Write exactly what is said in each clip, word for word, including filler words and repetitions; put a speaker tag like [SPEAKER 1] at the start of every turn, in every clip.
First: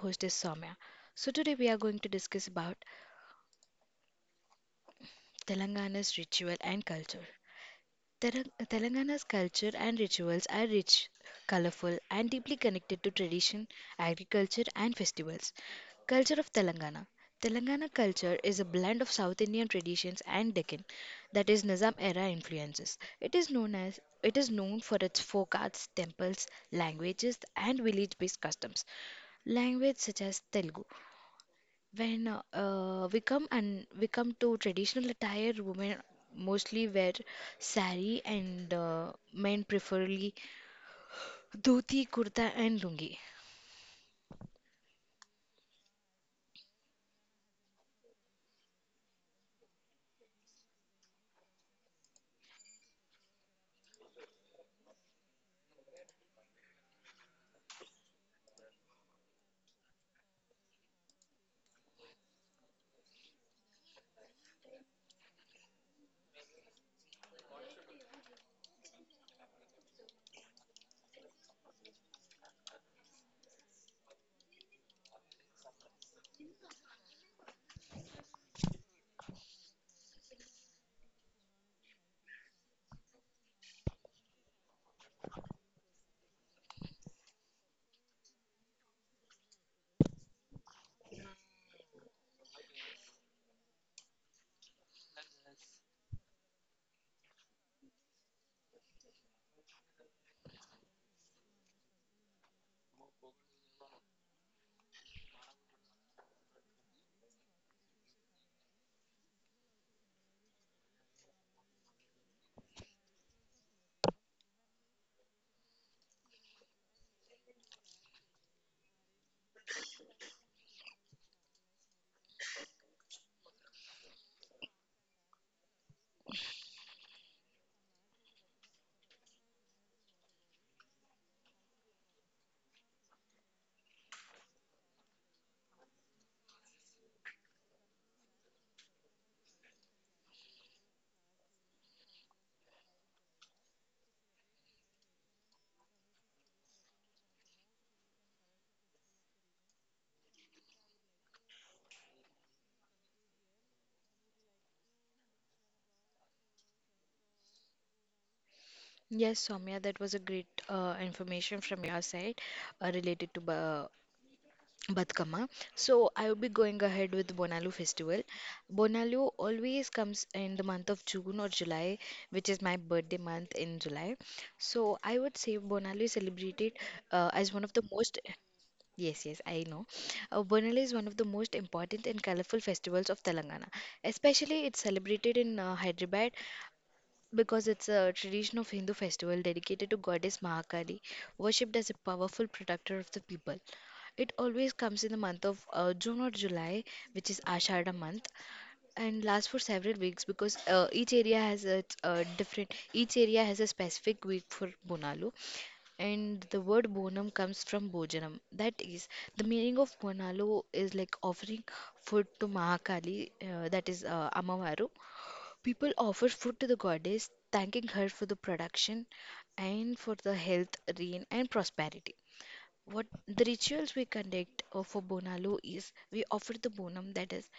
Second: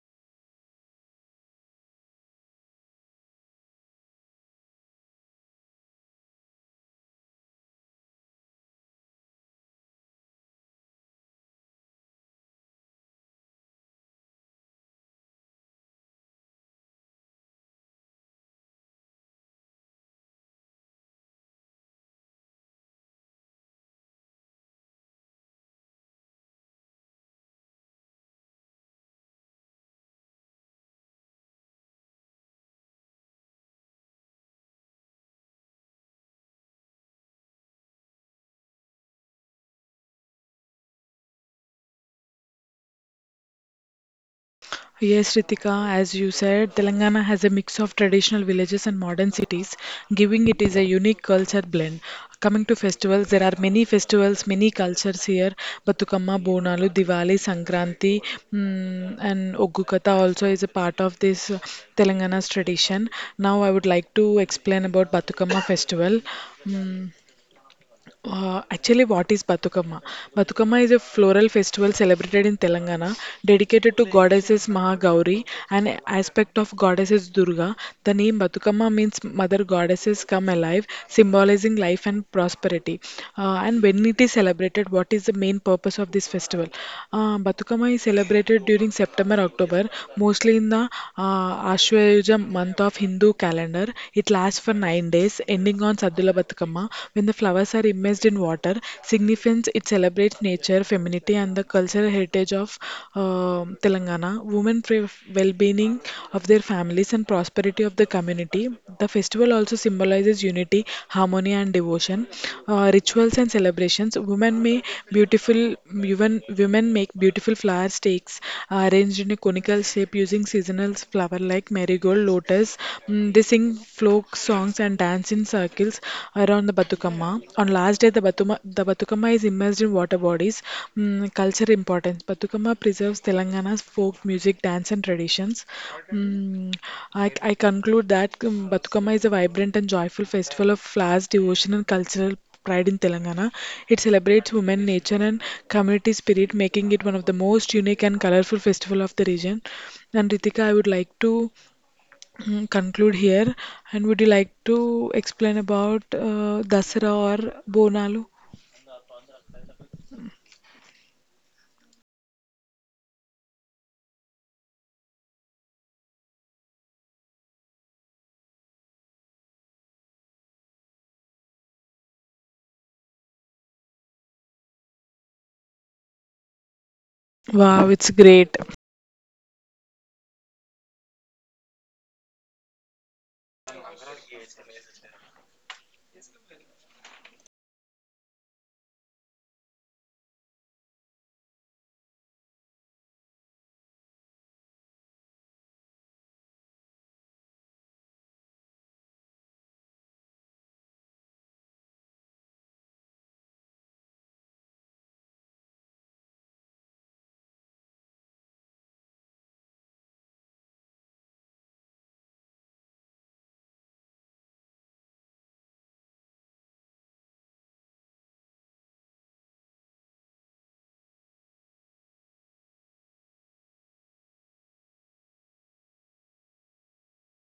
[SPEAKER 1] host is Soumya. So, today we are going to discuss about Telangana's ritual and culture. Tera- Telangana's culture and rituals are rich, colorful, and deeply connected to tradition, agriculture, and festivals. Culture of Telangana. Telangana culture is a blend of South Indian traditions and Deccan, that is Nizam era influences. It is known as it is known for its folk arts, temples, languages, and village-based customs. Language such as Telugu, when uh, we come and we come to traditional attire, women mostly wear sari, and uh, men preferably dhoti, kurta and lungi.
[SPEAKER 2] Yes, Ritika, as you said, Telangana has a mix of traditional villages and modern cities, giving it is a unique culture blend. Coming to festivals, there are many festivals, many cultures here. Batukamma, Bonalu, Diwali, Sankranti, mm, and Oggukatha also is a part of this uh, Telangana's tradition. Now, I would like to explain about Batukamma festival. Mm. Uh, actually, what is Batukamma? Batukamma is a floral festival celebrated in Telangana dedicated to goddesses Mahagauri, an aspect of goddesses Durga. The name Batukamma means mother goddesses come alive, symbolizing life and prosperity. Uh, and when it is celebrated, what is the main purpose of this festival? Uh, Batukama is celebrated during September, October, mostly in the uh, Ashwayuja month of Hindu calendar. It lasts for nine days, ending on on Saddula Batukamma, when the flowers are immersed in water, significance it celebrates nature, femininity, and the cultural heritage of um Telangana. Women pray f- well-being of their families and prosperity of the community. The festival also symbolizes unity, harmony, and devotion. Uh, rituals and celebrations. Women may Beautiful women women make beautiful flower stakes uh, arranged in a conical shape using seasonal flower like marigold, lotus. Mm, they sing singing folk songs and dance in circles around the Batukama. On last day, the Batuma, the Batukama is immersed in water bodies. Mm, culture importance. Batukama preserves Telangana's folk music, dance, and traditions. Mm, I, I conclude that um, Batukama is a vibrant and joyful festival of flowers, devotion, and cultural pride in Telangana. It celebrates women, nature, and community spirit, making it one of the most unique and colorful festival of the region. And Ritika, I would like to mm, conclude here. And would you like to explain about uh, Dasara or Bonalu?
[SPEAKER 1] Yes, Soumya, that was a great uh, information from your side uh, related to ba Badkama. So I will be going ahead with Bonalu festival. Bonalu always comes in the month of June or July, which is my birthday month in July. So I would say Bonalu is celebrated uh, as one of the
[SPEAKER 2] Wow, it's
[SPEAKER 1] most.
[SPEAKER 2] great.
[SPEAKER 1] Yes, yes, I know. Uh, Bonali is one of the most important and colorful festivals of Telangana. Especially, it's celebrated in uh, Hyderabad because it's a tradition of Hindu festival dedicated to goddess Mahakali, worshipped as a powerful protector of the people. It always comes in the month of uh, June or July, which is Ashada month, and lasts for several weeks because uh, each area has a uh, different. Each area has a specific week for Bonalu. And the word bonum comes from Bhojanam. That is, the meaning of Bonalo is like offering food to Mahakali, uh, that is uh, Amavaru. People offer food to the goddess, thanking her for the production and for the health, rain, and prosperity. What the rituals we conduct uh, for Bonalo is we offer the bonum, that is,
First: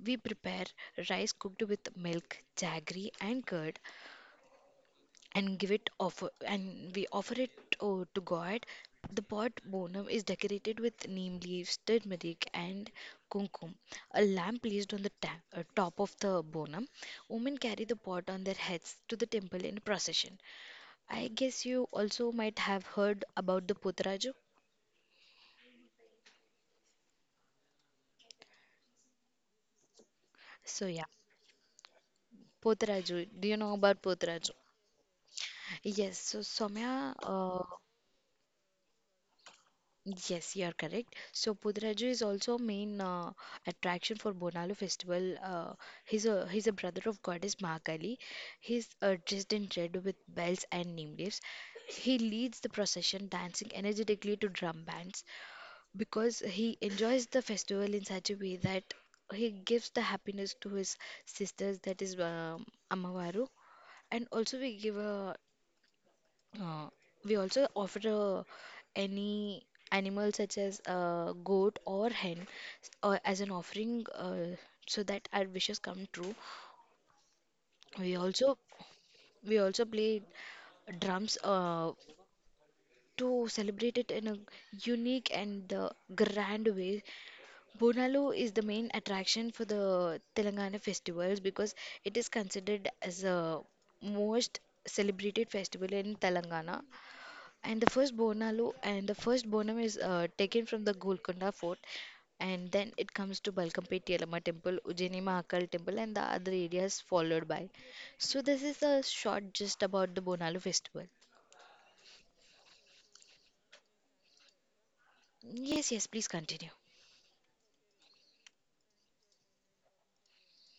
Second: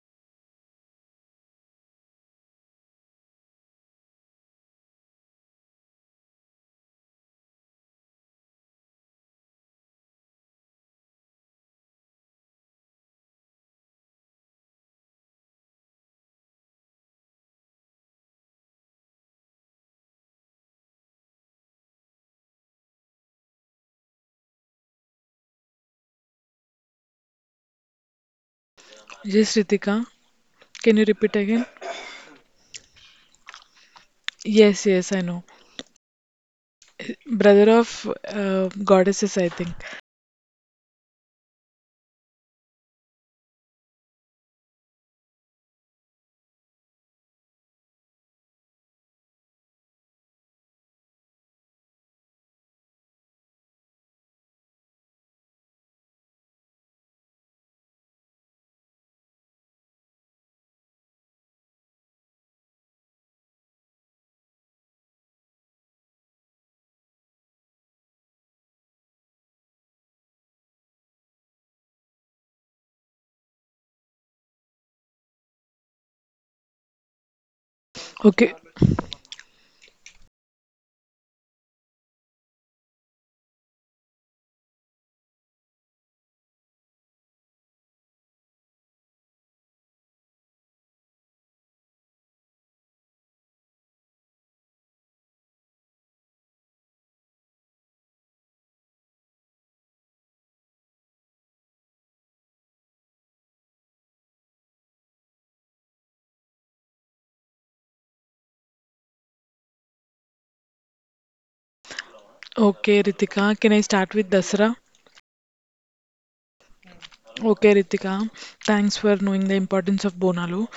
[SPEAKER 1] we prepare rice cooked with milk, jaggery, and curd, and give it offer and we offer it uh, to god. The pot bonum is decorated with neem leaves, turmeric and kumkum. A lamp placed on the ta- uh, top of the bonum. Women carry the pot on their heads to the temple in procession. I guess you also might have heard about the potraju.
[SPEAKER 2] Yes, Ritika,
[SPEAKER 1] So
[SPEAKER 2] can
[SPEAKER 1] yeah.
[SPEAKER 2] you repeat again?
[SPEAKER 1] Potraju. Do you know about potraju?
[SPEAKER 2] Yes, yes, I know.
[SPEAKER 1] Yes, so Somya, uh,
[SPEAKER 2] Brother of uh, goddesses, I think.
[SPEAKER 1] yes, you are correct. So Pudraju is also a main uh, attraction for Bonalu festival. Uh, he's a he's a brother of goddess Mahakali. He's uh, dressed in red with bells and name leaves. He leads the procession, dancing energetically to drum bands because he enjoys the festival in such a way that he gives the happiness to his sisters, that is um, Amavaru. And also we give a uh, we also offer uh, any animal such as uh, goat or hen uh, as an offering, uh, so that our wishes come true. We
[SPEAKER 2] Okay,
[SPEAKER 1] also we also play drums uh, to celebrate it in a unique and uh, grand way. Bonalu is the main attraction for the Telangana festivals because it is considered as a most celebrated festival in Telangana. And the first Bonalu and the first Bonam is uh, taken from the Golconda fort, and then it comes to Balkampet Yellama temple, Ujjaini Mahakal temple, and the other areas followed by. So this is a short just about the Bonalu festival.
[SPEAKER 2] okay, Ritika, can I start with Dasara?
[SPEAKER 1] Yes, yes, please continue.
[SPEAKER 2] Okay, Ritika, thanks for knowing the importance of Bonalu.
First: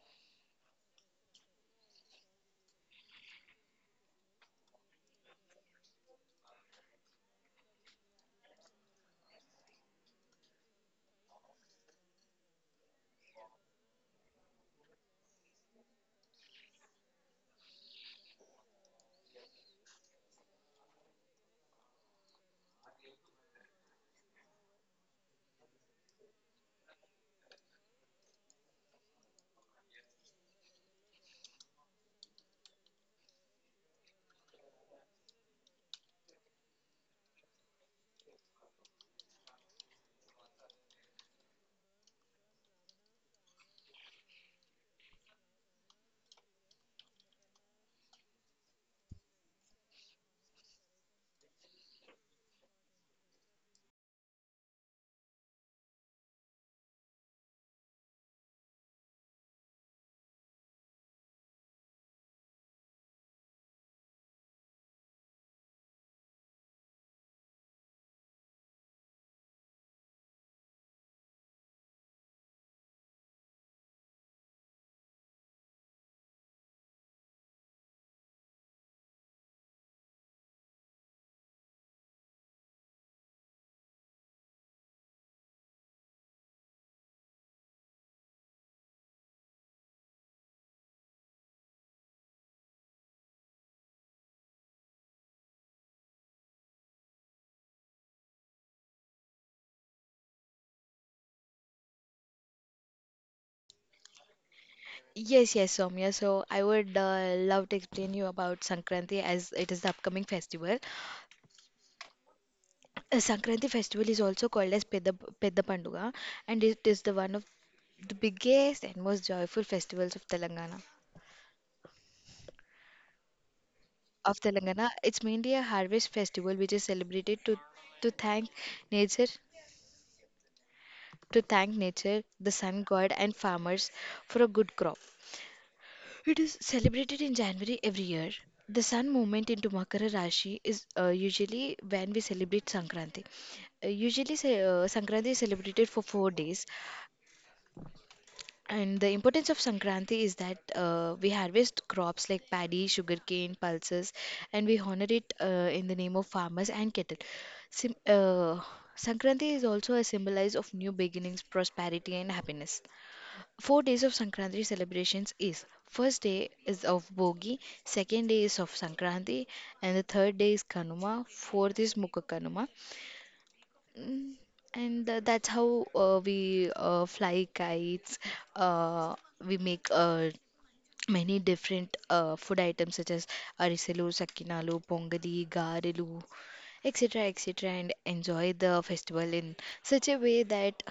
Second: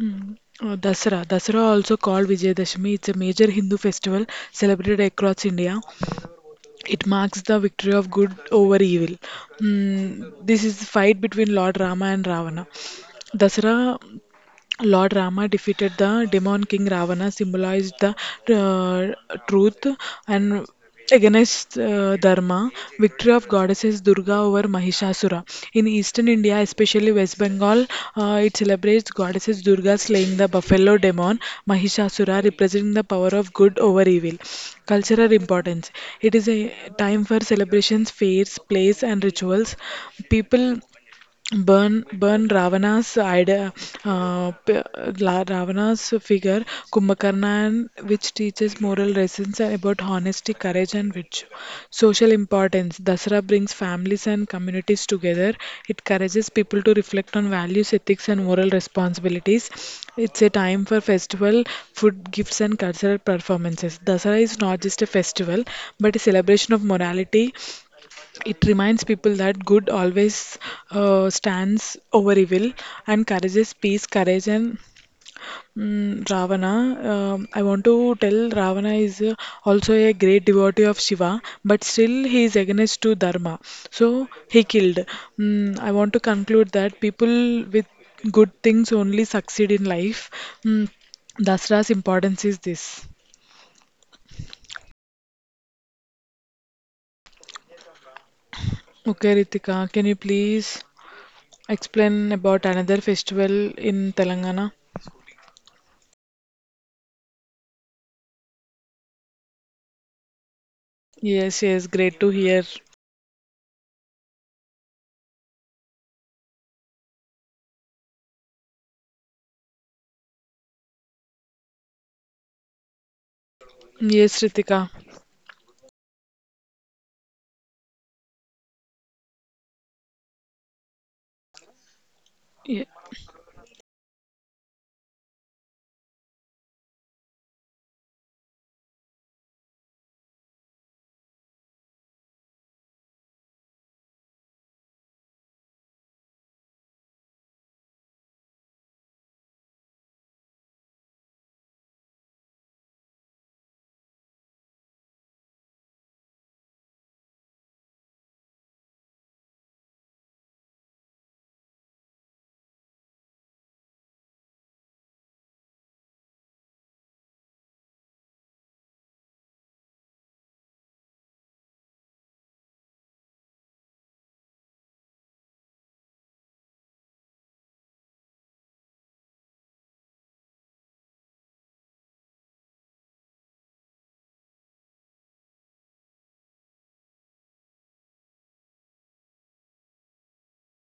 [SPEAKER 2] Mm, uh, Dasara. Dasara, also called Vijayadashami, it's a major Hindu festival celebrated across India. It marks the victory of good over evil. Mm, this is the fight between Lord Rama and Ravana. Dasara Lord Rama defeated the demon king Ravana, symbolized the uh, truth and against uh, dharma, victory of goddesses Durga over Mahishasura. In eastern India, especially West Bengal, uh, it celebrates goddesses Durga slaying the buffalo demon Mahishasura, representing the power of good over evil. Cultural importance. It is a time for celebrations, fairs, plays, and rituals. People burn burn Ravana's idea, uh, p- La- Ravana's figure, Kumbhakarna, and which teaches moral lessons about honesty, courage, and virtue. Social importance. Dasara brings families and communities together. It encourages people to reflect on values, ethics, and moral responsibilities. It's a time for festival, food, gifts, and cultural performances. Dasara is not just a festival, but a celebration of morality, it reminds people that good always uh, stands over evil and encourages peace, courage, and mm, Ravana. Um, I want to tell Ravana is uh, also a great devotee of Shiva, but still he is against to Dharma. So he killed. Mm, I want to conclude that people with good things only succeed in life. Mm, Dasra's importance is this. Okay, Ritika, can you please explain about another festival in Telangana?
[SPEAKER 1] Yes, yes, Soumya. So I would uh, love to explain you about Sankranti as it is the upcoming festival.
[SPEAKER 2] Yes, yes, great to hear.
[SPEAKER 1] Uh, Sankranti festival is also called as Pedda, Pedda Panduga, and it is the one of the biggest and most joyful festivals of Telangana. Of
[SPEAKER 2] Yes, Ritika.
[SPEAKER 1] Telangana. It's mainly a harvest festival which is celebrated to to thank nature to thank nature, the sun
[SPEAKER 2] Ye-
[SPEAKER 1] god and farmers for a good crop. It is celebrated in January every year. The sun movement into Makara Rashi is uh, usually when we celebrate Sankranti. Uh, usually, say, uh, Sankranti is celebrated for four days. And the importance of Sankranti is that uh, we harvest crops like paddy, sugarcane, pulses, and we honor it uh, in the name of farmers and cattle. Sim- uh, Sankranti is also a symbolize of new beginnings, prosperity, and happiness. Four days of Sankranti celebrations is first day is of Bogi, second day is of Sankranti, and the third day is Kanuma, fourth is Mukha Kanuma. Mm, And uh, that's how uh, we uh, fly kites. Uh, we make uh, many different uh, food items such as arisalu, sakinalu, pongali, garilu, et cetera, et cetera, and enjoy the festival in such a way that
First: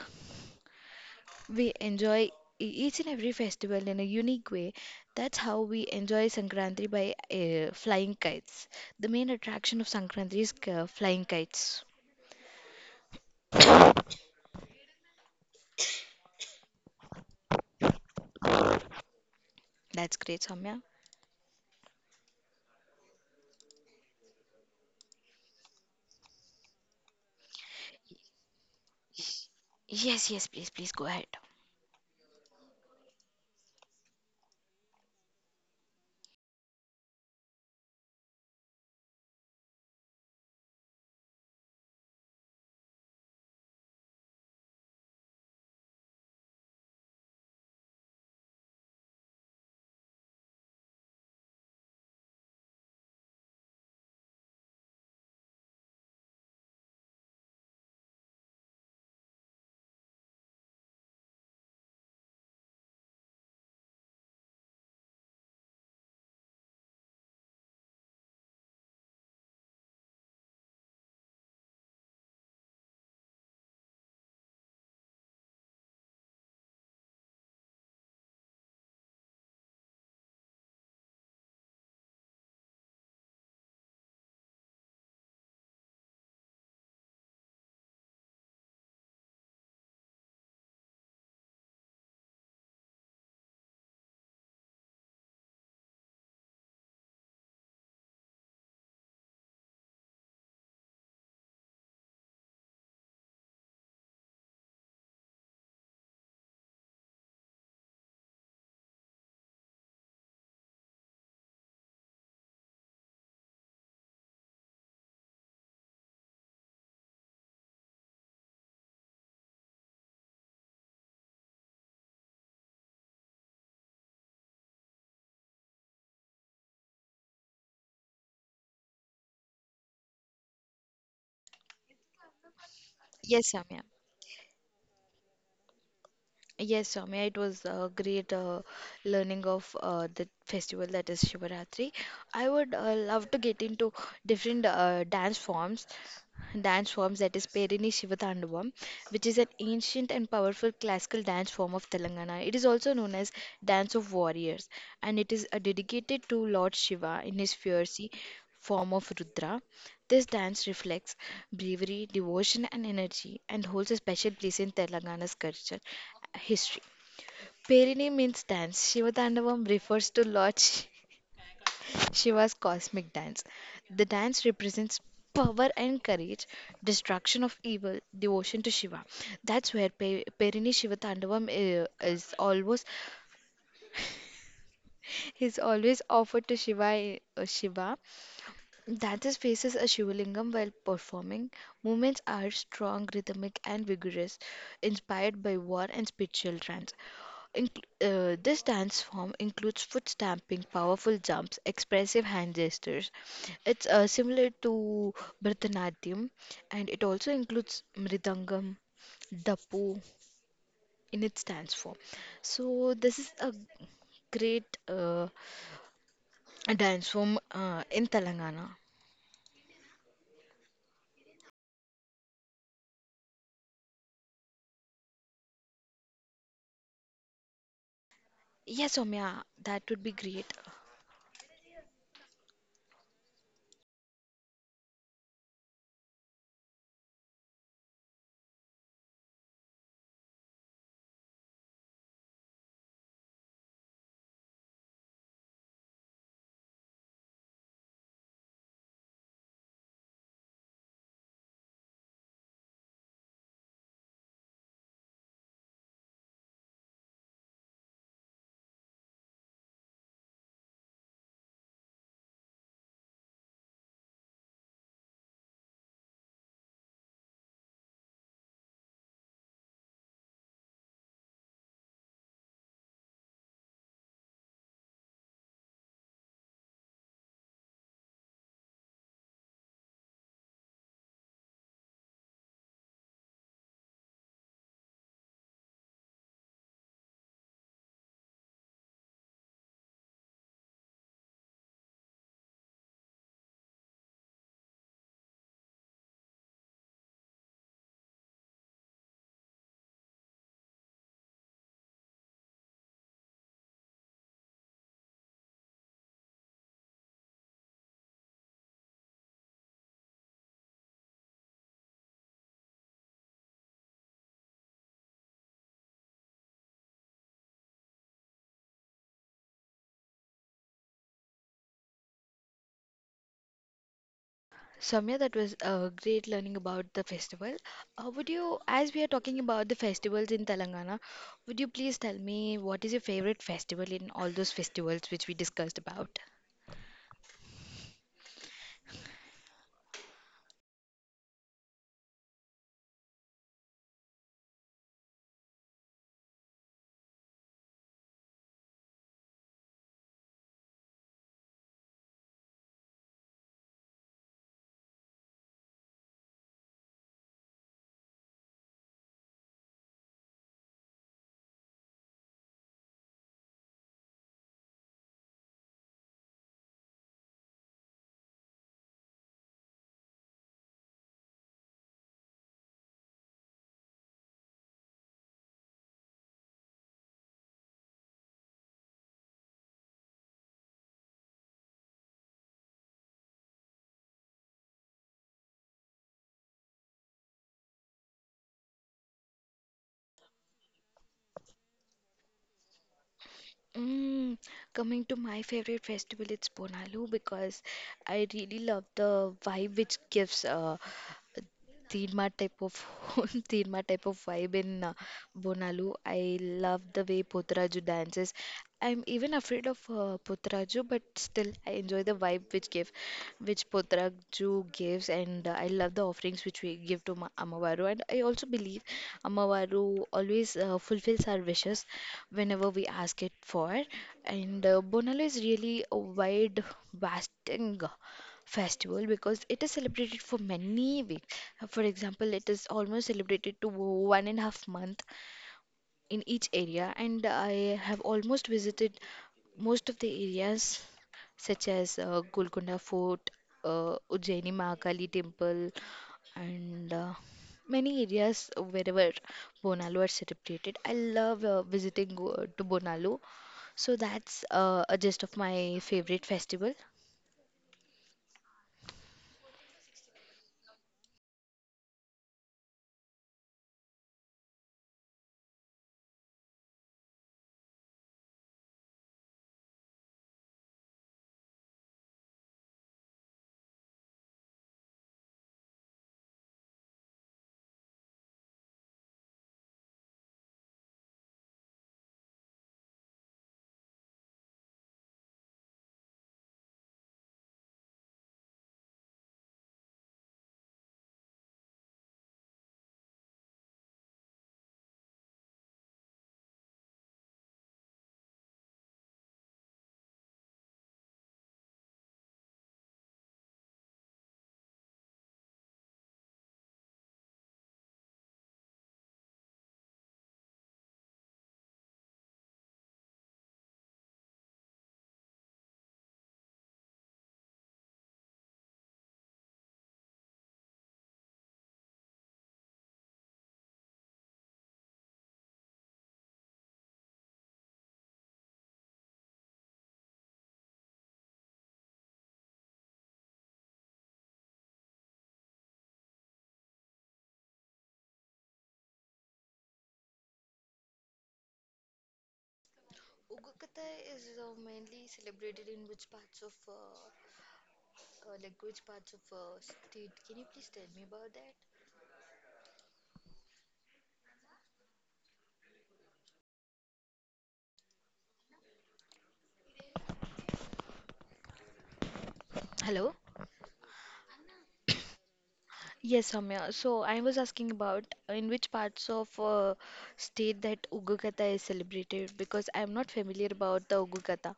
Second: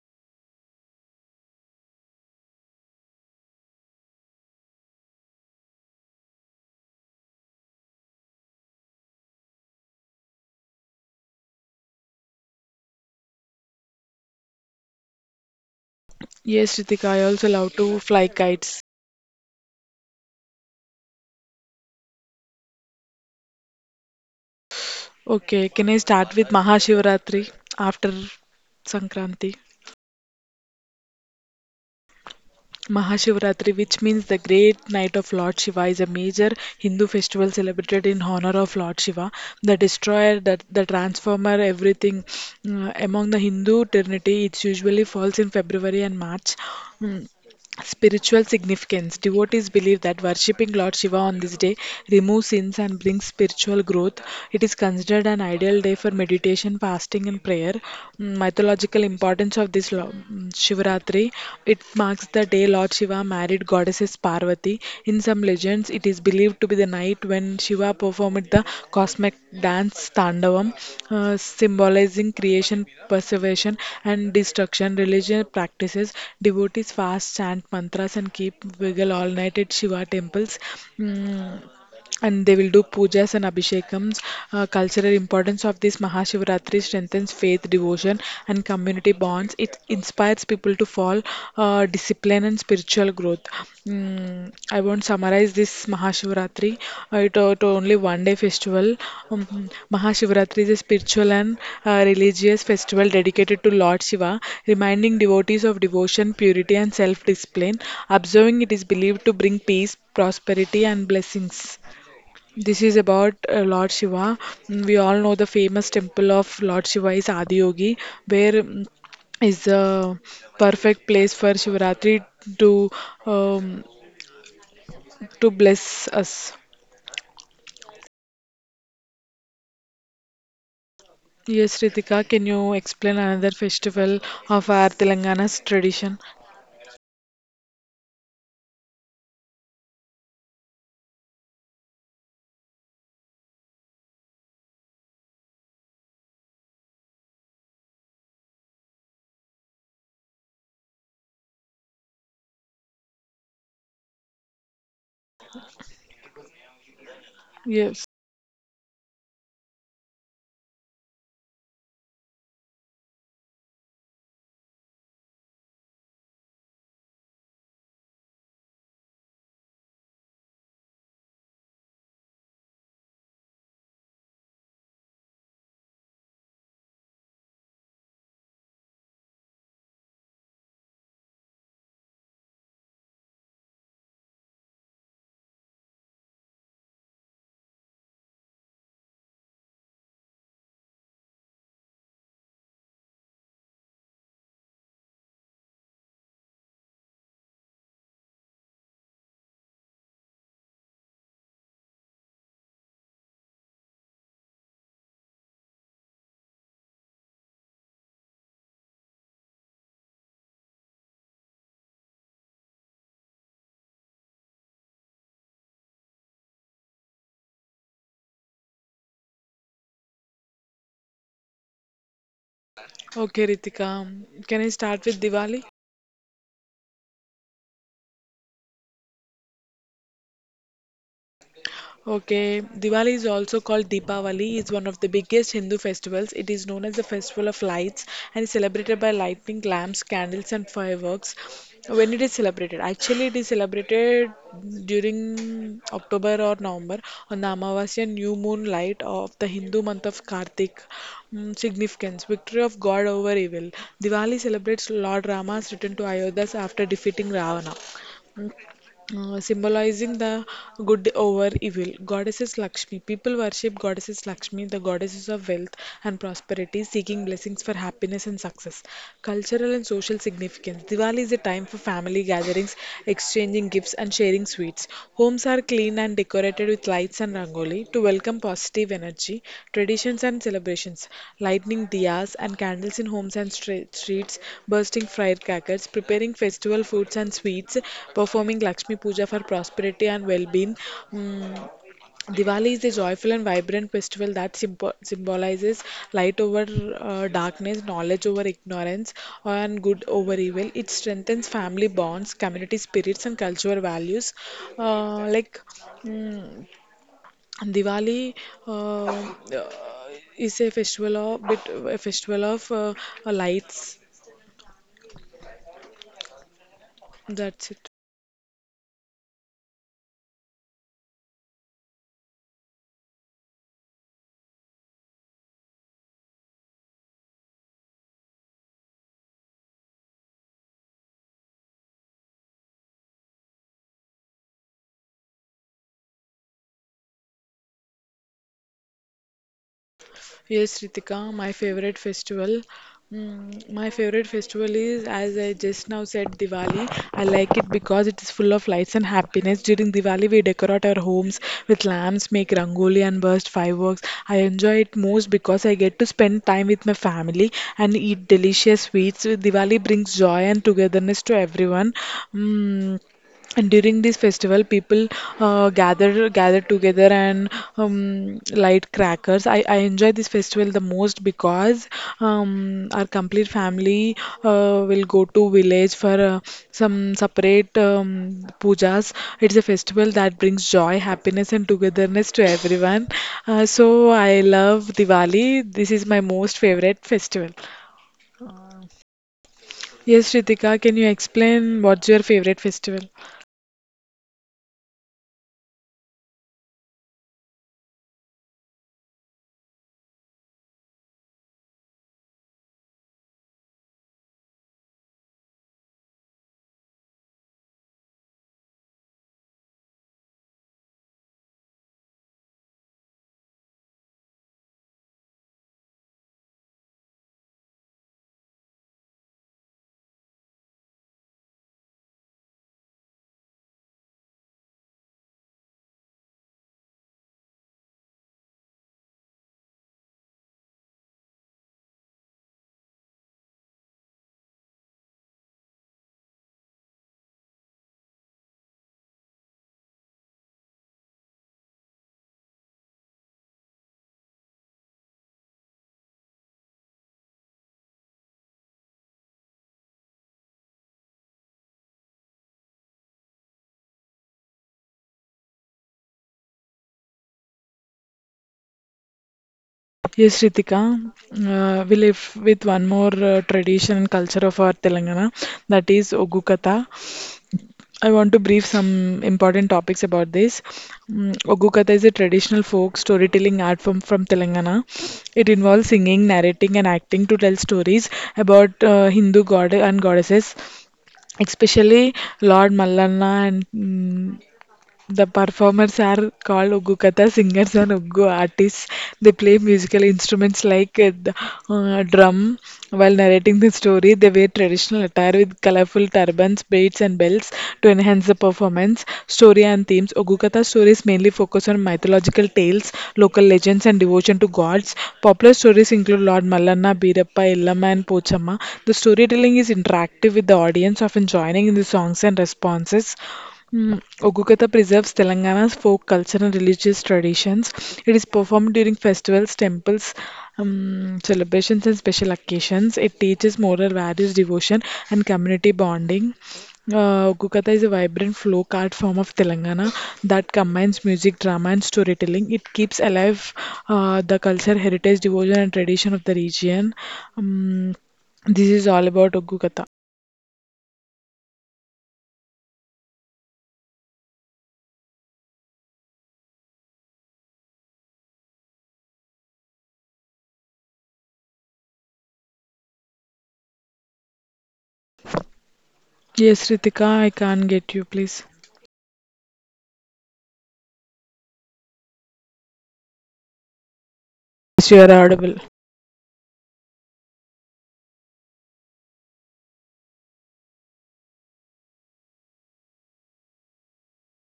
[SPEAKER 1] we enjoy e- each and every festival in a unique way. That's how we enjoy Sankranti by uh, flying kites. The main attraction of Sankranti is uh, flying kites.
[SPEAKER 2] Yes, Ritika, I also love to fly kites.
[SPEAKER 1] That's great, Samya.
[SPEAKER 2] Okay, can I start with Mahashivratri after Sankranti?
[SPEAKER 1] Yes, yes, please, please go ahead.
[SPEAKER 2] Mahashivratri, which means the great night of Lord Shiva, is a major Hindu festival celebrated in honor of Lord Shiva, the destroyer, the, the transformer, everything. Mm, among the Hindu trinity, it usually falls in February and March. Mm, spiritual significance. Devotees believe that worshipping Lord Shiva on this day removes sins and brings spiritual growth. It is considered an ideal day for meditation, fasting, and prayer. Mm, mythological importance of this lo- mm, Shivaratri. It marks the day Lord Shiva married goddesses Parvati. Parvati. In some legends, it is believed to be the night when Shiva performed the cosmic dance Tandavam, uh, symbolizing creation, preservation, and destruction. Religion practices devotees fast, chant mantras, and keep vigil all night at Shiva temples. Mm, and they will do pujas and abhishekams. Uh, cultural importance of this Mahashivratri strengthens faith, devotion, and community bonds. It inspires people to follow uh, discipline and spiritual growth. Mm, I won't summarize this Mahashivratri. Uh, it, uh, it only one day festival. Um, Mahashivratri is a spiritual and uh, religious festival dedicated to Lord Shiva, reminding devotees of devotion, purity, and self-discipline. Observing it is believed to bring peace, prosperity, and blessings. This is about uh, Lord Shiva. Mm, we all know the famous temple of Lord Shiva is Adiyogi, where mm, is the perfect place for Shivaratri to um, to bless us. Yes, Ritika, can you explain
[SPEAKER 1] Yes,
[SPEAKER 2] another
[SPEAKER 1] Samya.
[SPEAKER 2] festival of our Telangana's tradition?
[SPEAKER 1] Yes, Soumya, it was a great uh, learning of uh, the festival that is Shivaratri. I would uh, love to get into different uh, dance forms, dance forms that is Perini Shivatandavam, which is an ancient and powerful classical dance form of Telangana. It is also known as Dance of Warriors, and it is uh, dedicated to Lord Shiva in his
[SPEAKER 2] Yes.
[SPEAKER 1] fiery form of Rudra. This dance reflects bravery, devotion, and energy and holds a special place in Telangana's culture. History. Perini means dance. Shivatandavam refers to Lord Sh- Shiva's cosmic dance. The dance represents power and courage, destruction of evil, devotion to Shiva. That's where Pe- Perini Shivatandavam i- is always is always offered to Shiva. i- uh, Shiva dances faces a Shivalingam while performing. Movements are strong, rhythmic, and vigorous, inspired by war and spiritual trance. Inc- uh, this dance form includes foot stamping, powerful jumps, expressive hand gestures. It's uh, similar to Bharatanatyam and it also includes Mridangam, Dapu in its dance form. So, this is a great uh, dance form uh, in Telangana.
[SPEAKER 2] Okay, Ritika, can I start with Diwali?
[SPEAKER 1] Yes, Omya, that would be great.
[SPEAKER 2] Okay, Diwali is also called Deepavali. It's one of the biggest Hindu festivals. It is known as the festival of lights and is celebrated by lighting lamps, candles, and fireworks. When it is celebrated, actually, it is celebrated during October or November on the Amavasya new moon light of the Hindu month of Kartik. Mm, significance. Victory of God over evil. Diwali celebrates Lord Rama's return to Ayodhya after defeating Ravana. Mm, uh, Symbolizing the good over evil. Goddesses Lakshmi. People worship goddesses Lakshmi, the goddesses of wealth and prosperity, seeking blessings for happiness and success. Cultural and social significance. Diwali is a time for family gatherings, exchanging gifts, and sharing sweets. Homes Homes are clean and decorated with lights and rangoli to welcome positive energy, traditions and celebrations. Lighting diyas and candles in homes and stre- streets, bursting firecrackers, preparing festival foods and sweets, performing Lakshmi Puja for prosperity and well-being. Mm, Diwali is a joyful and vibrant festival that symbo- symbolizes light over uh, darkness, knowledge over ignorance, and good over evil. It strengthens family bonds, community spirits, and cultural values. Uh, like mm, Diwali uh, uh, is a festival of bit a festival of uh, lights. That's it.
[SPEAKER 1] Soumya, that was uh, great learning about the festival. Uh, would you, as we are talking about the festivals in Telangana, would you please tell me what is your favorite festival in all those festivals which we discussed about?
[SPEAKER 2] Yes, Ritika, my favorite festival. Mm, my favorite festival is, as I just now said, Diwali. I like it because it is full of lights and happiness. During Diwali, we decorate our homes with lamps, make rangoli, and burst fireworks. I enjoy it most because I get to spend time with my family and eat delicious sweets. Diwali brings joy and togetherness to everyone. Mm. And during this festival, people uh, gather gather together and um, light crackers. I, I enjoy this festival the most because um, our complete family uh, will go to village for uh, some separate um, pujas. It's a festival that brings joy, happiness, and togetherness to everyone. Uh, so I love Diwali. This is my most favorite festival. Yes, Ritika, can you explain what's your favorite festival?
[SPEAKER 1] Mm, coming to my favorite festival, it's Bonalu because I really love the vibe which gives uh, Tilma type of Tilma type of vibe in uh, Bonalu. I love the way Putraju dances. I'm even afraid of uh, Potraju, but still I enjoy the vibe which give, which Putraju gives, and uh, I love the offerings which we give to Ma Amavaru. And I also believe Amavaru always uh, fulfills our wishes whenever we ask it for. And uh, Bonalu is really a wide, vast thing festival because it is celebrated for many weeks. Uh, For example, it is almost celebrated to one and a half month in each area, and I have almost visited most of the areas such as uh, Golconda Fort, uh, Ujjaini Mahakali Temple, and uh, many areas wherever Bonalo are celebrated. I love uh, visiting uh, to Bonalo. So that's uh, a gist of my favorite festival.
[SPEAKER 2] Yes, Ritika. Uh, we live with one more uh, tradition and culture of our Telangana, that is Ogu. I want to brief some important topics about this. Mm, Ogu is a traditional folk storytelling art form from Telangana. It involves singing, narrating, and acting to tell stories about uh, Hindu god and goddesses, especially Lord Mallanna and mm, the performers are called Ogukata singers and Ogu artists. They play musical instruments like uh, the uh, drum while narrating the story. They wear traditional attire with colorful turbans, braids, and belts to enhance the performance. Story and themes. Ogukata stories mainly focus on mythological tales, local legends, and devotion to gods. Popular stories include Lord Mallanna, Birappa, Illama, and Pochama. The storytelling is interactive with the audience, often joining in the songs and responses. Mm, Ogukata preserves Telangana's folk culture and religious traditions. It is performed during festivals, temples, um, celebrations, and special occasions. It teaches moral values, devotion, and community bonding. Uh, Ogukata is a vibrant folk art form of Telangana that combines music, drama, and storytelling. It keeps alive uh, the culture, heritage, devotion, and tradition of the region. Um, this is all about Ogukata.
[SPEAKER 1] Ukukata is uh, mainly celebrated in which parts of, uh, uh, like which parts of uh, state? Can you please tell me about that?
[SPEAKER 2] Yes, Ritika, I can't get you, please.
[SPEAKER 1] Hello?
[SPEAKER 2] Yes, you are audible.
[SPEAKER 1] Yes, Samya. So I was asking about in which parts of uh, state that Ugukata is celebrated because I am not familiar about the Ugukata.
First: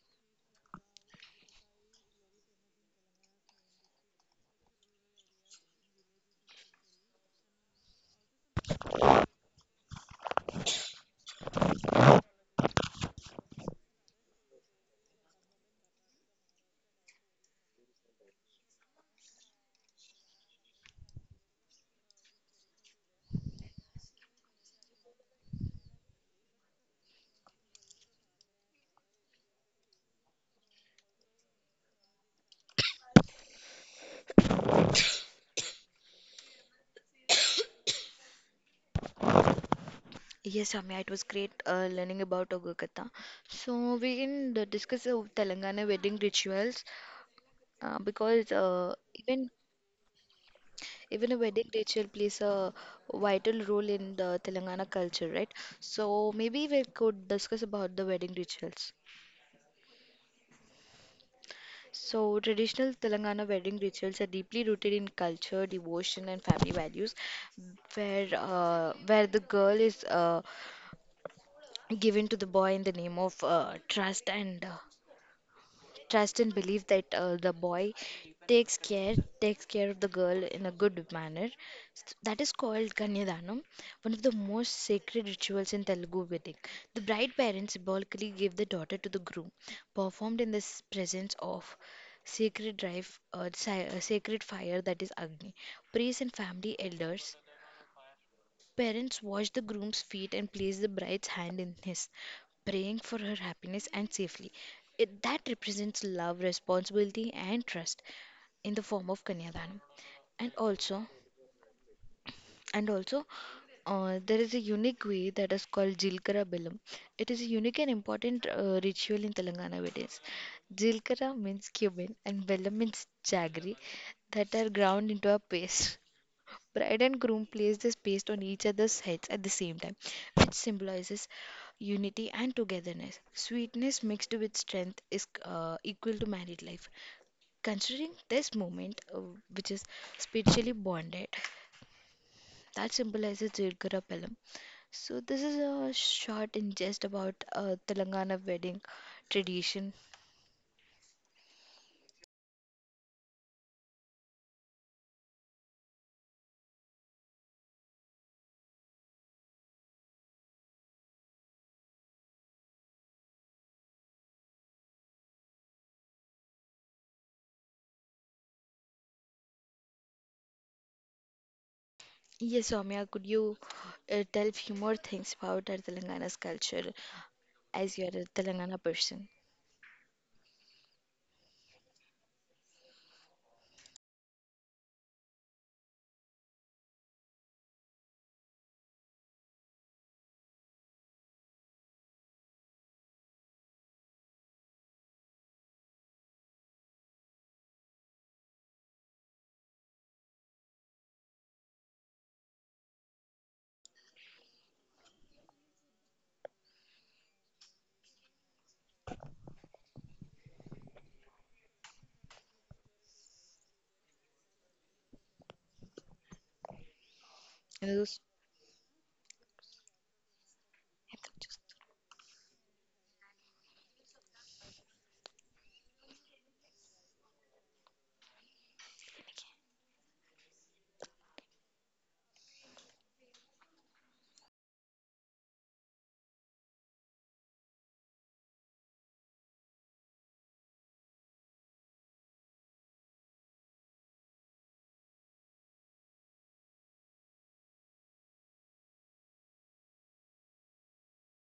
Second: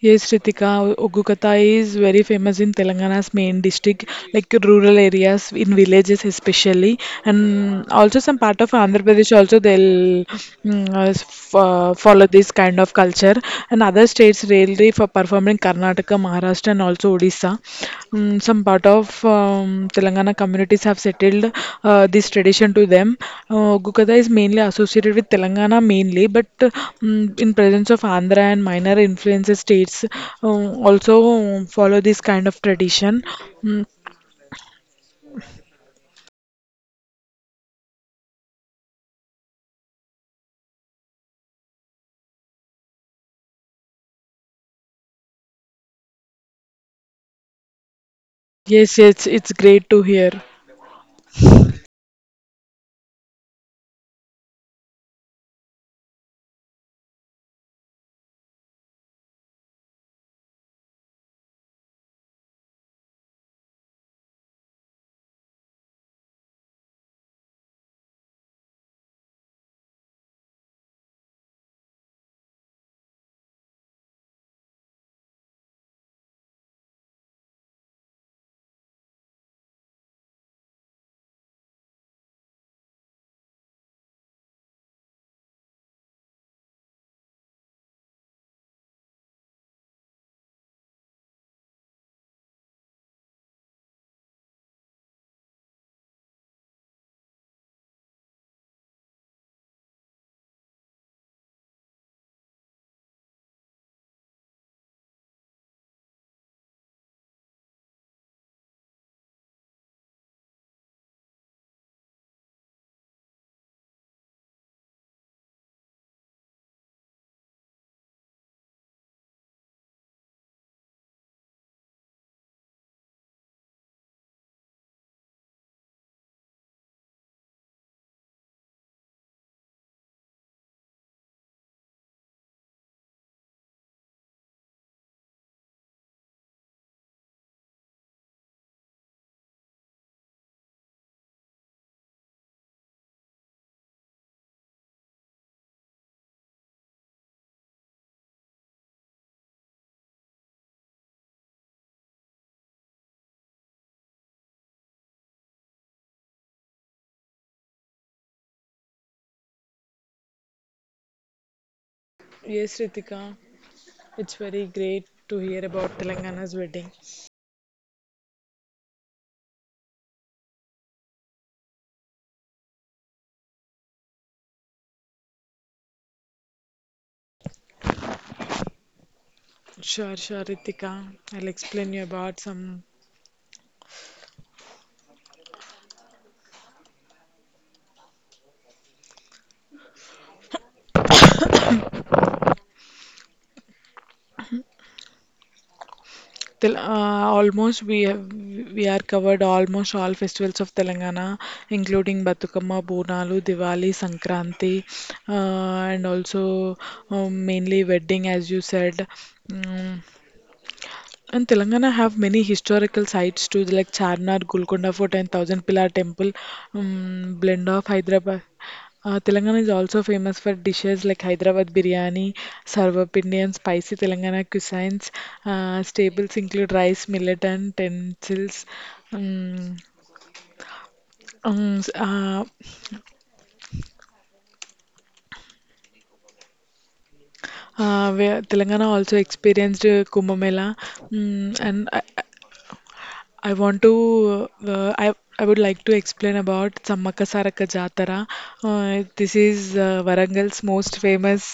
[SPEAKER 2] Yes, Ritika, Ogukata is very famous in Telangana's main district, like rural areas, in villages especially, and also some part of Andhra Pradesh also they'll mm, uh, s- f- uh, follow this kind of culture, and other states really for performing Karnataka, Maharashtra, and also also Odisha. Mm, some part of um, Telangana communities have settled uh, this tradition to them. Uh, Gukada is mainly associated with Telangana mainly, but uh, mm, in presence of Andhra and minor influences, states uh, also follow this kind of tradition. Mm,
[SPEAKER 1] Yes, Samya, it was great uh, learning about Ugukata. So we can d- discuss uh, Telangana wedding rituals uh, because uh,
[SPEAKER 2] yes, yes,
[SPEAKER 1] even
[SPEAKER 2] it's great to hear.
[SPEAKER 1] Even a wedding ritual plays a vital role in the Telangana culture, right? So maybe we could discuss about the wedding rituals. So traditional Telangana wedding rituals are deeply rooted in culture, devotion, and family values, where uh, where the girl is uh, given to the boy in the name of uh, trust and uh, trust and belief that uh, the boy takes care takes care of the girl in a good manner. S- that is called kanyadanam, one of the most sacred rituals in Telugu wedding. The bride parents symbolically give the daughter to the groom, performed in the s- presence of sacred drive uh, si- uh, sacred fire, that is agni, priests and family elders. Parents wash the groom's feet and place the bride's hand in his, praying for her happiness and safely. It, that represents love, responsibility, and trust in the form of Kanyadanam. And also, and also, uh, there is a unique way that is called Jilkara Bilam. It is a unique and important uh, ritual in Telangana weddings. Jilkara means cumin and Bellam means jaggery that are ground into a paste. Bride and groom place this paste on each other's heads at the same time, which symbolizes unity and togetherness. Sweetness mixed with strength is uh, equal to married life. Considering this moment, uh, which is spiritually bonded, that symbolizes Durga Palam. So this is a short ingest about uh, Telangana wedding tradition.
[SPEAKER 2] Yes, Ritika, it's very great to hear about Telangana's wedding.
[SPEAKER 1] Yes, Soumya, could you uh, tell few more things about our Telangana's culture as you are a Telangana person?
[SPEAKER 2] Sure, sure, Ritika. I'll explain you about some Tel- uh, almost we have we are covered almost all festivals of Telangana, including Batukamma, Bonalu, Diwali, Sankranti, uh, and also um, mainly wedding, as you said. Mm. And Telangana have many historical sites too, like Charnar, Golconda Fort, and Thousand Pillar Temple, um, blend of
[SPEAKER 1] And those-
[SPEAKER 2] Hyderabad. Uh, Telangana is also famous for dishes like Hyderabad biryani, sarvapindi, and spicy Telangana cuisines. Uh, staples include rice, millet, and utensils. Um, um, s- uh, uh, where Telangana also experienced uh, Kumbh Mela, mm, and uh, I want to uh, I I would like to explain about Sammaka Saraka Jatara. Uh, this is uh, Varangal's most famous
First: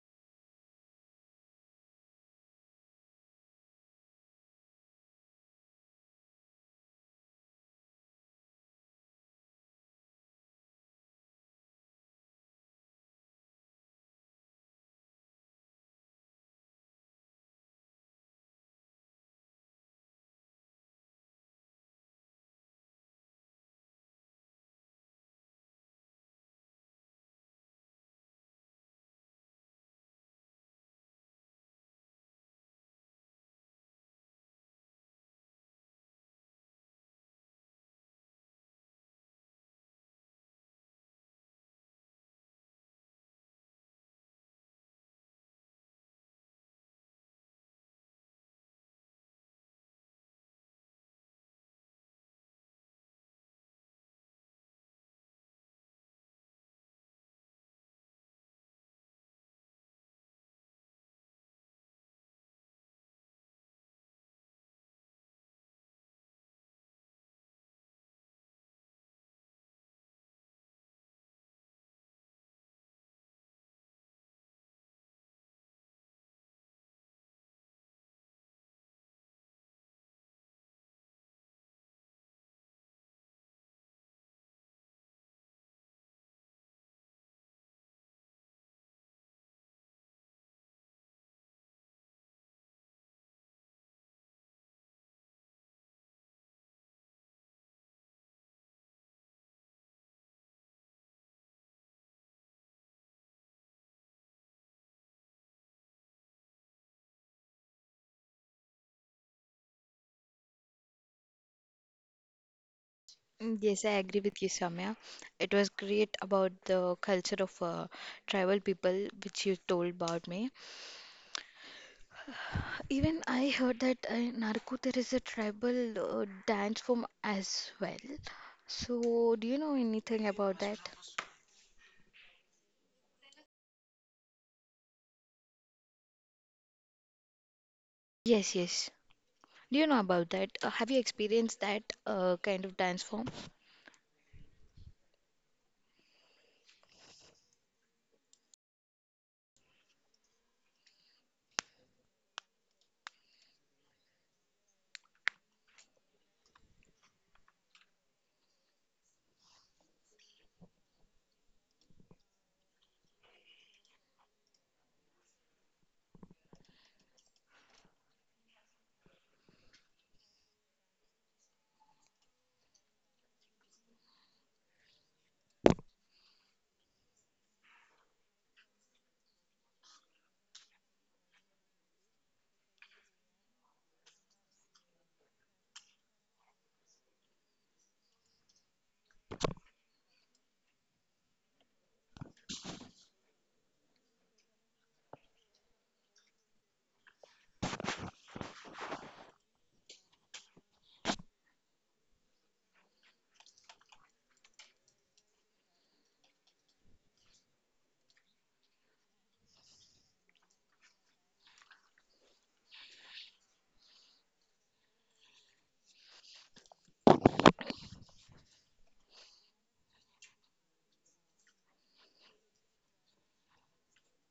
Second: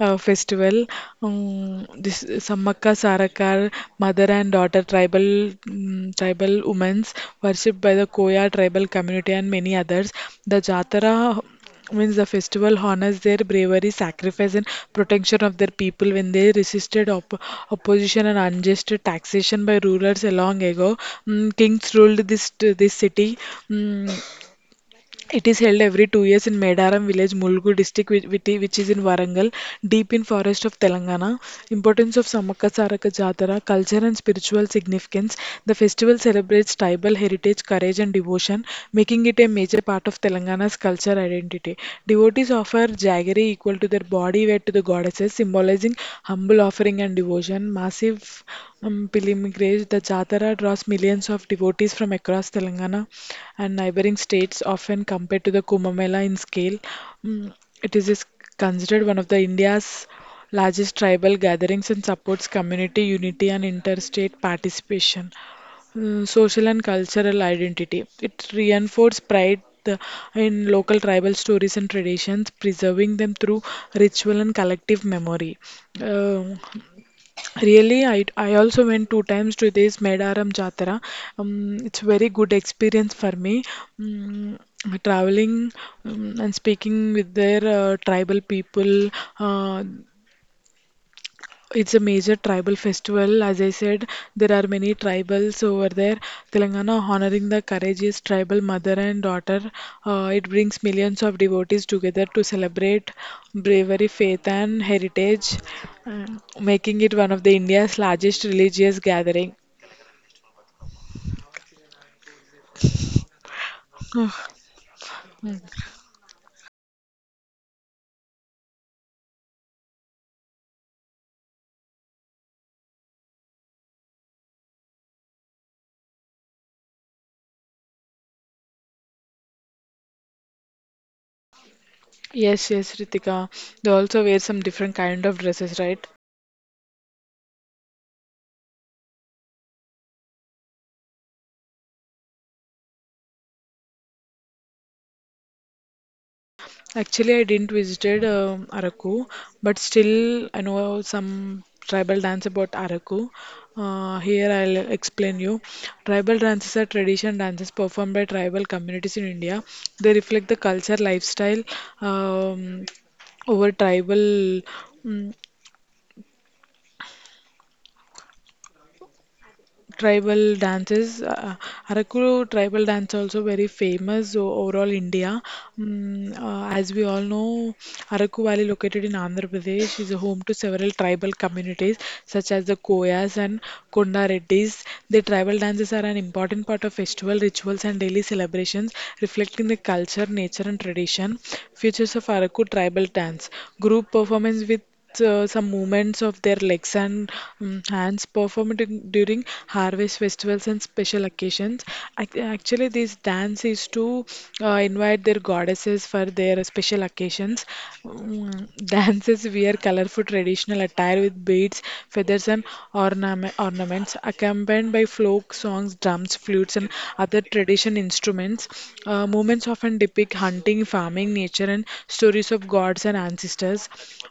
[SPEAKER 2] uh, festival. Um, this Sammaka Sarakar, mother and daughter tribal mm tribal women worshipped by the Koya tribal community and many others. The Jatara means the festival honors their bravery, sacrifice, and protection of their people when they resisted op- opposition and unjust taxation by rulers a long ago. Mm, kings ruled this this city. Mm, it is held every two years in Medaram village, Mulgu district, which, which i- which is in Varangal, deep in forest of Telangana. Importance of Samaka Saraka Jatara, culture and spiritual significance. The festival celebrates tribal heritage, courage and devotion, making it a major part of Telangana's culture identity. Devotees of offer jaggery equal to their body weight to the goddesses, symbolizing humble offering and devotion. Massive um, pilgrimage, the Jatara draws millions of devotees from across Telangana and neighboring states, often compared to the Kumbh Mela in scale. Mm, It is is considered one of the India's largest tribal gatherings and supports community unity and interstate participation, uh, social and cultural identity. It reinforces pride uh, in local tribal stories and traditions, preserving them through ritual and collective memory. Um Really, I, I also went two times to this Medaram Jatara. Um, it's very good experience for me. Mm, traveling um, and speaking with their uh, tribal people, uh, it's a major tribal festival. As I said, there are many tribals over there. Telangana honoring the courageous tribal mother and daughter. Uh, it brings millions of devotees together to celebrate bravery, faith, and heritage, uh, making it one of the India's largest religious gathering.
[SPEAKER 1] Mm, yes, I agree with you, Samya. It was great about the culture of uh, tribal people, which you told about me. Even I heard that uh, in Naraku there is a tribal uh, dance form as well. So, do you know anything about that?
[SPEAKER 2] Yes, yes, Ritika. They also wear some different kind of dresses, right?
[SPEAKER 1] Yes, yes. Do you know about that? Uh, have you experienced that uh, kind of dance form?
[SPEAKER 2] Actually, I didn't visited um Araku, but still I know some tribal dance about Araku. Uh, here I'll explain you. Tribal dances are tradition dances performed by tribal communities in India. They reflect the culture, lifestyle, um, over tribal. Mm, tribal dances. Uh, Arakuru tribal dance also very famous o- overall India. Mm, uh, as we all know, Araku Valley located in Andhra Pradesh is home to several tribal communities such as the Koyas and Konda Reddys. The tribal dances are an important part of festival rituals and daily celebrations, reflecting the culture, nature, and tradition. Features of Araku tribal dance: group performance with uh, some movements of their legs and um, hands performed in- during harvest festivals and special occasions. Ac- Actually, this dance is to uh, invite their goddesses for their special occasions. Mm, Dances wear colorful traditional attire with beads, feathers, and ornament, ornaments, accompanied by folk songs, drums, flutes, and other tradition instruments. Uh, moments often depict hunting, farming, nature, and stories of gods and ancestors.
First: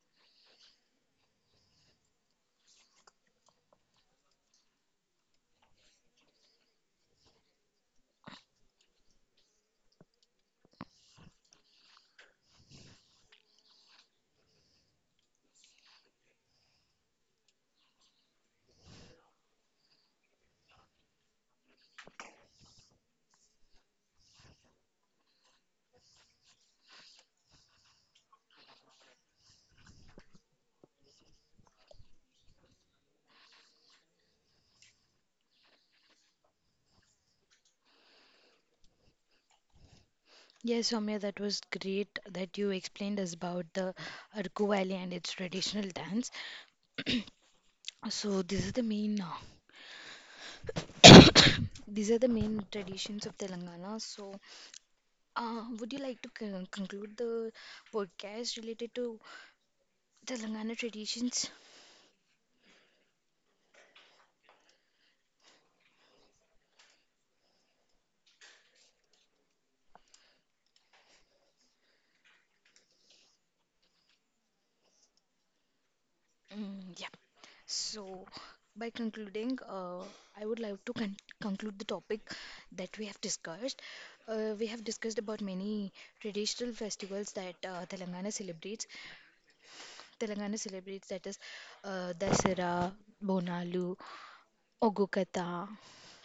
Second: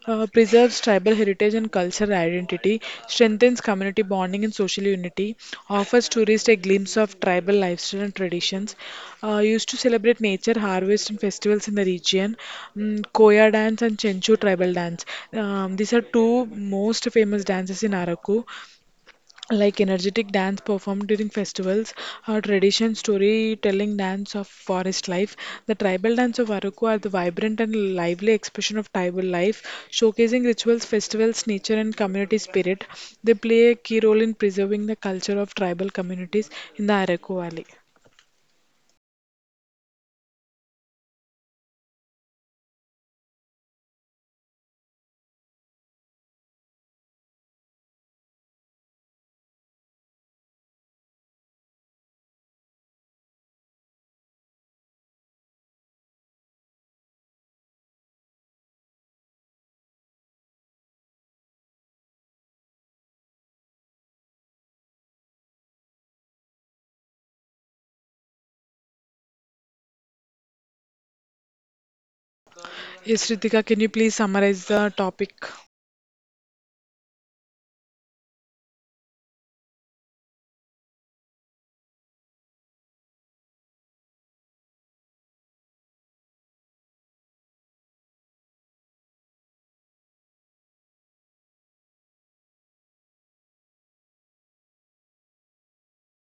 [SPEAKER 2] Uh, preserves tribal heritage and cultural identity, strengthens community bonding and social unity, offers tourists a glimpse of tribal lifestyle and traditions. Uh, used to celebrate nature, harvest, and festivals in the region. Mm, Koya dance and Chenchu tribal dance. Um, these are two most famous dances in Araku, like energetic dance performed during festivals, our tradition storytelling dance of forest life. The tribal dance of Arauco are the vibrant and lively expression of tribal life, showcasing rituals, festivals, nature, and community spirit. They play a key role in preserving the culture of tribal communities in the Arauco Valley.
[SPEAKER 1] Yes, Soumya, that was great that you explained us about the Arku Valley and its traditional dance. So, this is the main uh, these are the main traditions of Telangana. So, uh, would you like to con- conclude the podcast related to Telangana traditions?
[SPEAKER 2] Yes, Ritika, can you please summarize the topic?
[SPEAKER 1] Mm, yeah. So, by concluding, uh, I would like to con- conclude the topic that we have discussed. Uh, we have discussed about many traditional festivals that uh, Telangana celebrates. Telangana celebrates That is uh, Dasara, Bonalu, Ogukata,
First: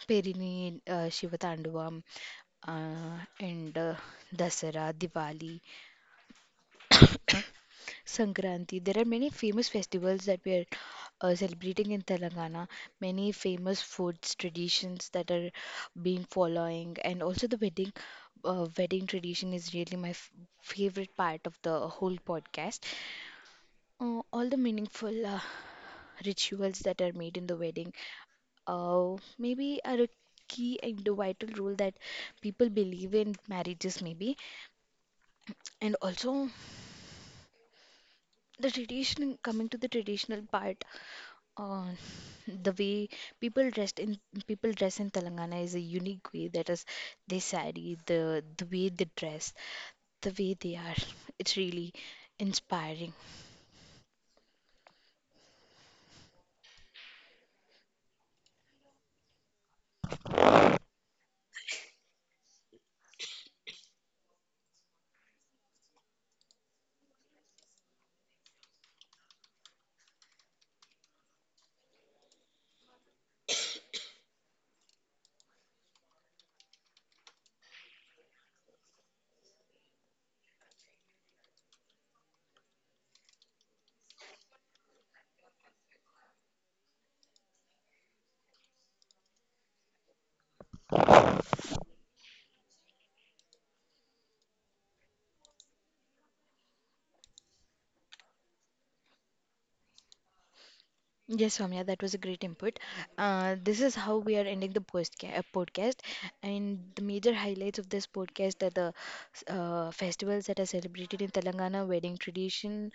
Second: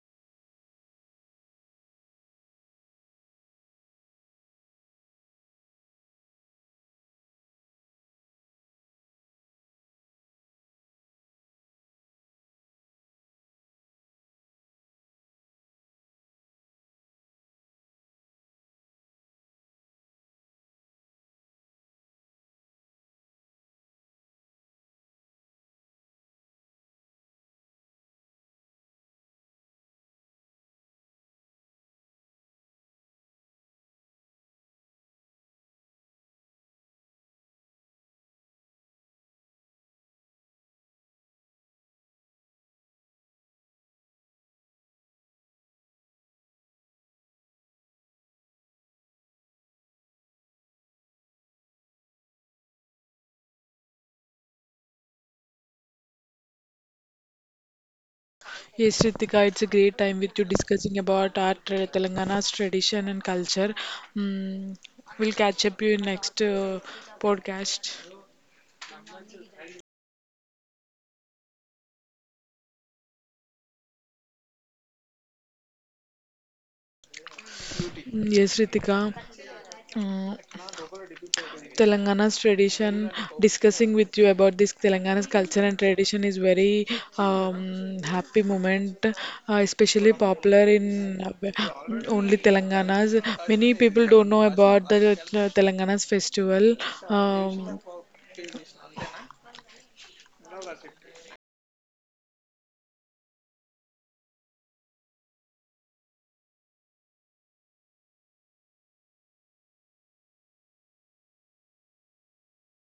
[SPEAKER 1] Perini, uh, Shivatanduvam, uh, and uh, Dasara, Diwali, Sankranti. There are many famous festivals that we are uh, celebrating in Telangana. Many famous foods, traditions that are being following, and also the wedding. Uh, wedding tradition is really my f- favorite part of the whole podcast. Uh, all the meaningful uh, rituals that are made in the wedding. Uh, maybe are a key and a vital role that people believe in marriages, maybe. And also, the tradition, coming to the traditional part, uh, the way people dressed in people dress in Telangana is a unique way. That is, they sari, the the way they dress, the way they are. It's really inspiring.
[SPEAKER 2] Yes, Ritika, it's a great time with you discussing about our tra- Telangana's tradition and culture. Mm, we'll catch up you in next uh, podcast. Mm, yes, Ritika. Mm, Telangana's tradition, discussing with you about this Telangana's culture and tradition is very um, happy moment, uh, especially popular in uh, only Telangana's. Many people don't know about the uh, Telangana's festival. Um,
[SPEAKER 1] Yes, Soumya, that was a great input. Uh, this is how we are ending the postca- uh, podcast. And the major highlights of this podcast are the uh, festivals that are celebrated in Telangana, wedding tradition,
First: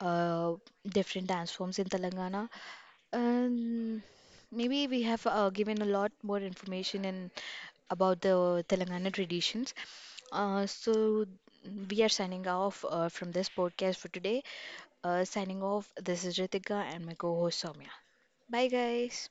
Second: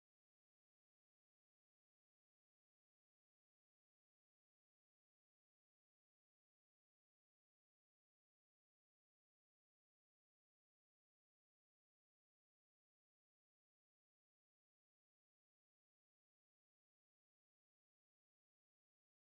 [SPEAKER 1] uh, different dance forms in Telangana. Um, maybe we have uh, given a lot more information in about the Telangana traditions. Uh, so we are signing off uh, from this podcast for today. Uh, signing off, this is Ritika and my co host Soumya. Bye, guys.